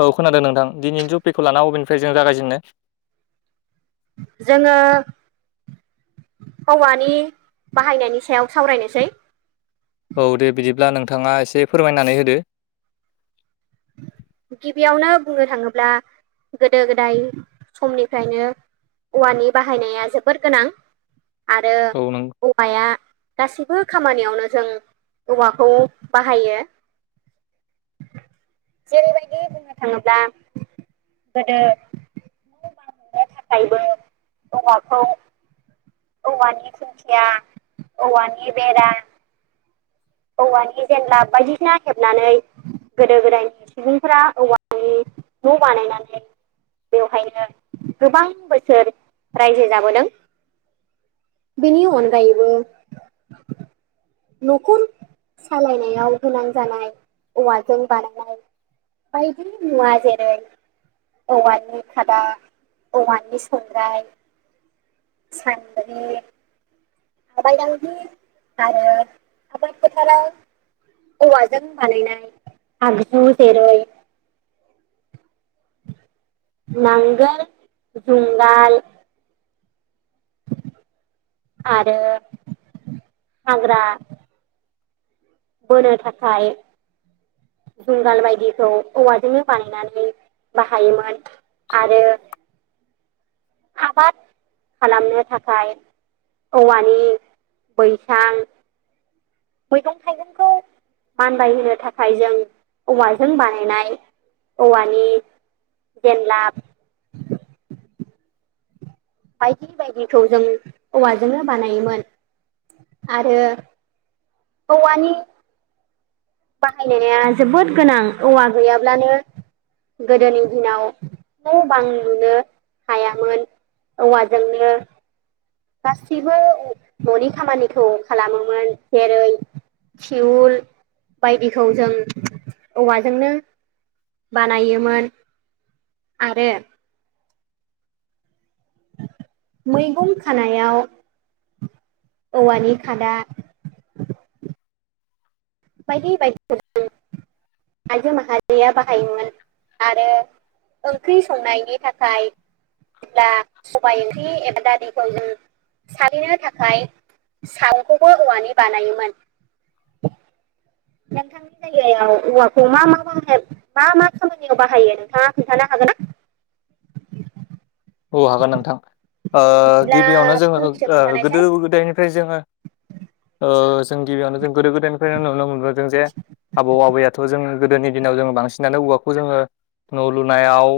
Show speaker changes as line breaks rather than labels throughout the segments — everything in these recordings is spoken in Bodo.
औ खोनादों नोंथां दिनैनि तपिकखौ लाना अबेनिफ्राय जों जागायजेननो
जोंङो हौवानि बाहायनायनि सायाव सावरायनोसै
औ दे बिदिब्ला नोंथाङा एसे फोरमायनानै होदो
गिबियावनो बुंनो थाङोब्ला गोदो-गोदाय समनिफ्रायनो औवानि बाहायनाया जोबोर गोनां आरो
औ नों
औवाया गासैबो खामानियावनो जों औवाखौ बाहायो जेरैबायदि बुंनो थाङोब्ला गोदो मोननो थाखायबो औवाखौ औवानि खुंखिया औवानि बेरा औवानि जेनला बायदिसिना हेबनानै गोदो गोदायनि सुबुंफोरा औवानि न' बानायनानै बेवहायनो गोबां बोसोर रायजो जाबोदों। बेनि अनगायैबो न'खर सालायनायाव गोनां जानाय औवाजों बानायनाय बायदि मुवा जेरै औवानि खादा औवानि संद्रराय सानबारि थाबबायलि आरो थाबां फोथाराव औवाजों बानायनाय आगजु जेरै नांगोल जुंगाल आरो फाग्रा बोनो थाखाय जुंगाल बायदिखौ औवाजोंनो बानायनानै बाहायोमोन आरो आबाद खालामनो थाखाय औवानि बैसां मैगं थाइगंखौ मानबाय होनो थाखाय जों औवाजों बानायनाय औवानि जेनलाब बायदि बायदिखौ जों औवाजोंनो बानायोमोन आरो औवानि बाहायनाया जोबोद गोनां औवा गैयाब्लानो गोदोनि दिनाव न' बां नुनो हायामोन। औवाजोंनो गासैबो न'नि खामानिखौ खालामोमोन जेरै थिउल बायदिखौ जों औवाजोंनो बानायोमोन आरो मैगं खानायाव औवानि खादा बायदि बायदि [unintelligible] आयजो माहारिया बाहायोमोन आरो ओंख्रि संनायनि थाखाय जेब्ला सबाय ओंख्रि एबा दा दैखौ जों सारिनो थाखाय साउखौबो औवानि बानायोमोन। [inaudible] नोंथांनि जायगायाव औवाखौ मा मा माह मा मा खामानियाव बाहायो नोंथाङा खोन्थानो हागोन ना? [inaudible]
औ हागोन नोंथां ओ गिबियावनो
बिदिब्ला
जोङो
फंनैसो
गोदो
खोन्थानायसाय
गोदायनिफ्राय जोङो ओ जों गिबियावनो गोदो गोदायनिफ्रायनो नुनो मोनबोदों जे आबौ आबैयाथ' जों गोदोनि दिनाव जोङो बांसिनानो औवाखौ जोङो न' लुनायाव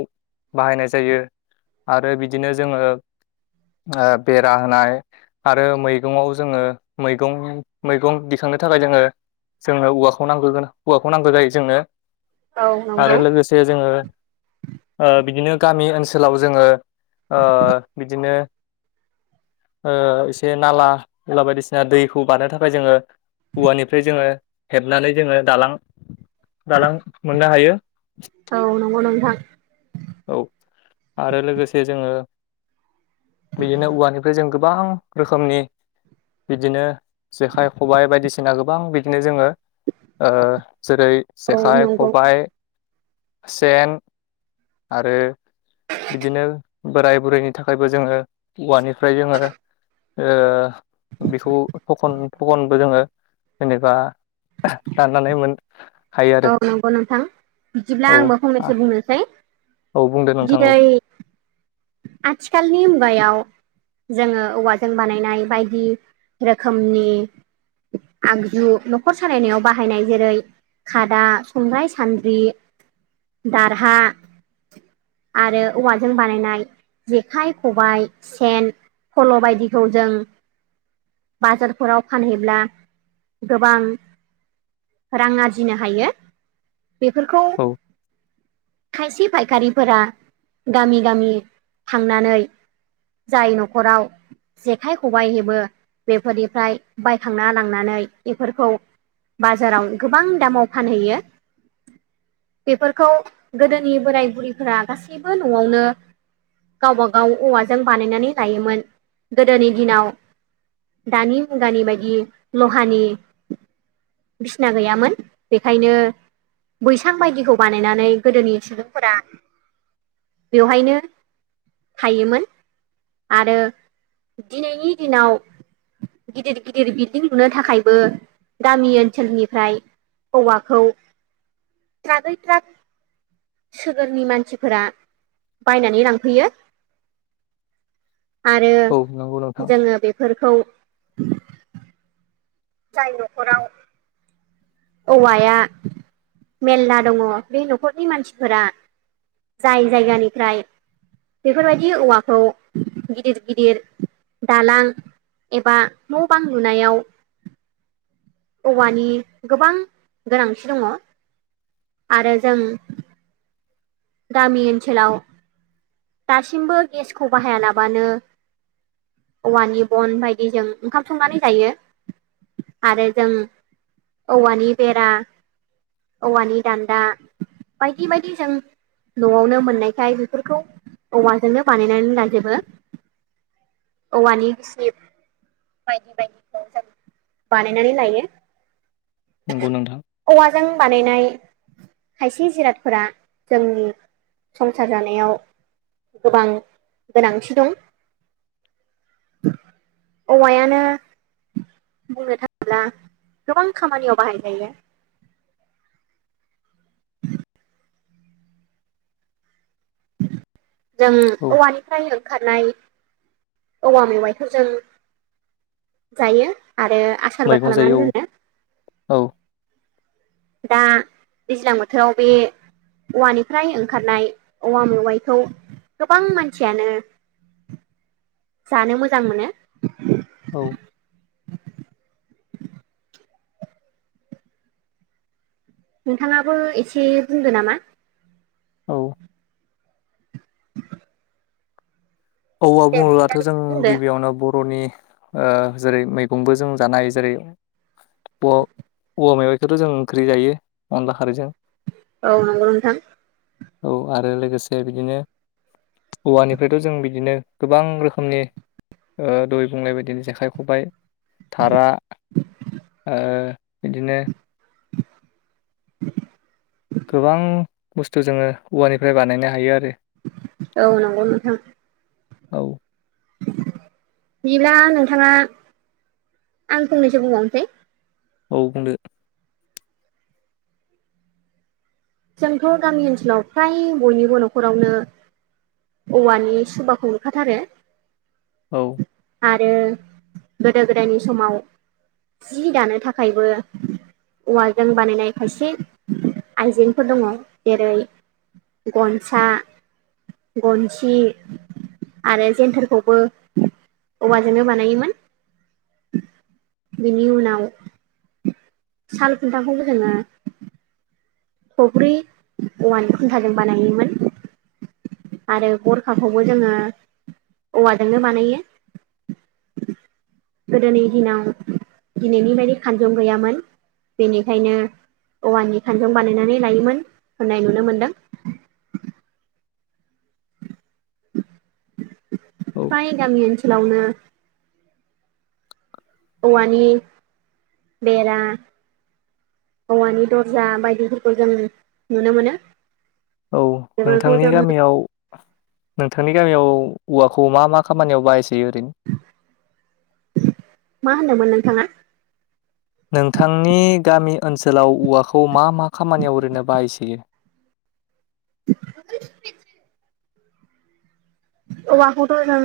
बाहायनाय जायो। आरो बिदिनो जोङो ओ बेरा होनाय आरो मैगंङाव जोङो मैगं मैगं दिखां नो थाखाय जोङो जोंनो औवाखौ नांगो गोना औवाखौ नांगौ जायो जोंनो।
औ नंगौ
आरो लोगोसे जोङो ओ बिदिनो गामि ओनसोलाव जोङो ओ बिदिनो ओ एसे नाला एला बायदिसिना दैखौ बारनो थाखाय जोङो औवानिफ्राय जोङो हेबनानै जोङो दालां दालां मोननो हायो।
औ नंगौ नोंथां।
औ आरो लोगोसे जोङो बिदिनो औवानिफ्राय जों गोबां रोखोमनि बिदिनो जेखाइ खबाइ बायदिसिना गोबां बिदिनो जोङो ओ जेरै
औ
जेखाइ
नंगौ
खबाय सेन आरो बिदिनो बोराय बुरैनि थाखायबो जोङो औवानिफ्राय जोङो ओ बेखौ थखन थखनबो जोङो जेनेबा दाननानै मोन हायो आरो
औ नंगौ नोंथां बिदिब्ला
औ
आंबो फंनैसो बुंनोसै।
औ बुंदो नोंथां औ
आजखालनि मुगायाायाव जोङो औवाजों बानायनाय बायदि रोखोमनि आगजु न'खर सालायनायाव बाहायनाय जेरै- खादा संगाय सान्द्रि दारहा आरो औवाजों बानायनाय जेखाइ खबाय सेन फल' बायदिखौ जों बाजारफोराव फानहैब्ला गोबां रां आरजिनो हायो बेफोरखौ
औ
खायसे फायखारिफोरा गामि गामि थांनानै जाय न'खराव जेखाइ खबाइ हेबो बेफोरनिफ्राय बायखांना लांनानै बेफोरखौ बाजाराव गोबां दामाव फानहैयो बेफोरखौ गोदोनि बोराय बुरैफोरा गासैबो न'आवनो गावबा गाव औवाजों बानायनानै लायोमोन गोदोनि दिनाव दानि मुगानि बायदि लहानि बिसिना गैयामोन बेखायनो बैसां बायदिखौ बानायनानै गोदोनि सुबुंफोरा बेवहायनो थायोमोन आरो दिनैनि दिनाव गिदिर गिदिर बिल्दिं लुनो थाखायबो गामि ओनसोलनिफ्राय औवाखौ ट्राकै ट्राक सगोरनि मानसिफोरा बायनानै लांफैयो [inaudible] आरो
औ नंगौ नोंथां
जोङो बेफोरखौ जाय न'खराव औवाया मेरला दङ बे न'खरनि मानसिफोरा जाय जायगानिफ्राय बेफोरबायदि औवाखौ गिदिर गिदिर दालां एबा न' बां लुनायाव औवानि गोबां गोनांथि दङ आरो जों गामि ओनसोलाव दासिमबो गेसखौ बाहाया लाबानो औवानि बन बायदि जजों ओंखाम संनानै जायो आरो जों औवानि बेरा औवानि दान्दा बायदि बायदि जों न'आवनो मोननायखाय बेफोरखौ औवाजोंनो बानायनानै लाजोबो औवानि बाय बाय बानायनानैनानै लायो
नंगौ नोंथां
औवाजों बानायनाय खायसे जिरादफोरा जोंनि संसार जानायाव गोबां गोनांथि दं औवायानो बुंनो थाङोब्ला गोबां खामानियाव बाहायजायो जों
औ
औवानिफ्राय ओंखारनाय औवा मेवाइखौ जों जायो आरो आसारबो
मैगं
खालामनानै
जायो
दोनो
औ
दा दैज्लां बोथोराव बे औवानिफ्राय ओंखारनाय औवा मेवाइखौ गोबां मानसियानो जानो मोजां मोनो
औ
नोंथाङाबो एसे बुंदो नामा
औ
[inaudible]
औ आ
दे
बुङोब्लाथ' जों
बिदिब्ला नोंथां बुंदो
गिबियावनो बर'नि ओ जेरै मैगंबो जों जानाय जेरै औ औवा मैबाइखौथ' जों ओंख्रि जायो अनला खारैजों
औ नंगौ नोंथां
औ आरो लोगोसे बिदिनो औवानिफ्रायथ' जों बि बिदिनो गोबां रोखोमनि दय बुलांनाय बायदिनो जेखाइ खबाय थारा ओ बिदिनो
[inaudible]
गोबां बुस्थु जोङो औवानिफ्राय बानायनो हायो आरो
औ नंगौ नोंथां
औ
[unintelligible] बिब्ला नोंथाङा आं फंनैसो बुंबावनोसै
औ बुंदो।
जोंथ' गामि ओनसोलाव फ्राय बयनिबो न'खरावनो। औवा नि सुबाखौ नुखाथारो।
औ
आरो गोदो गोदायनि समाव' जि दानो थाखायबो औवाजों बानायनाय खायसे आइजें फोर दङ' जेरै' गनसा गनसि। आरो जन्थारखौबो औवाजोंनो बानायोमोन। बिनि उनाव साल खुनटा खौबो जोङो फख्रि औवा नि खुन्थाजों बानायोमोन। आरो गरखाखौबो जोङो औवाजोंनो बानायो। गोदोनि दिनाव दिनैनि बायदि खानजं गैयामोन। बेनिखायनो औवानि खानजुं बानायनानै लायोमोन होननाय नुनो मोनदों।
औ
फाय गामि ओनसोलावनो। औवा नि बेरा। औवा नि दर्जा बायदिफोरखौ जों नुनो मोनो।
औ
बेफोरखौ
नोंथांनि
जों
गामियाव नोंथांनि गामियाव औवाखौ मा मा खामानियाव बाहायसै ओरैनो?
मा होनोमोन नोंथाङा?
नोंथांनि गामि ओनसोलाव औवाखौ मा मा खामानियाव ओरै नो बाहायसोयो?
[unintelligible] औवाखैथ' जों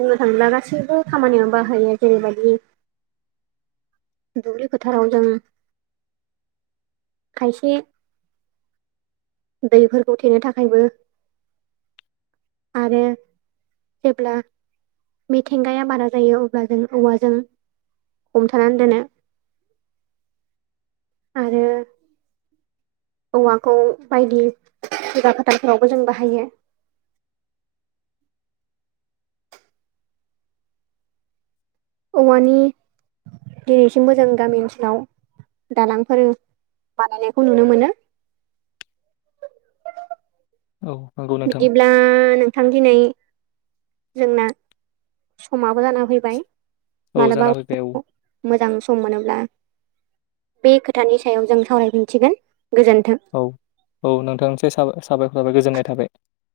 बुंनो थाङोब्ला गासैबो खामानियावनो बाहायो जेरै'बायाददि दुबि फथाराव जों खायसे दैफोरखौ थेनो थाखायबो आरो। जेब्ला मिथिंगाया बारा जायो। अब्ला जों औवाजों हमथानानै दोनो आरो। औवाखौ बायदि जुगा फोथारफोरावबो जों बाहायो। [inaudible] औवानि दिनैसिम मोजां गामि ओनसोलाव दालांफोर बानायनायखौ नुनो मोनो।
औ नंगौ नोंथां
बिदिब्ला नोंथां दिनै जोंना समाबो जाना फैबाय।
औ
मालाबा
जाना फैबाय औ
[unintelligible] मोजां सम मोनोब्ला बे खोथानि सायाव जों सावरायफिनसिगोन। गोजोन्थों।
औ औ नोंथां से साबा-साबायखर थाबाय गोजोननाय थाबाय।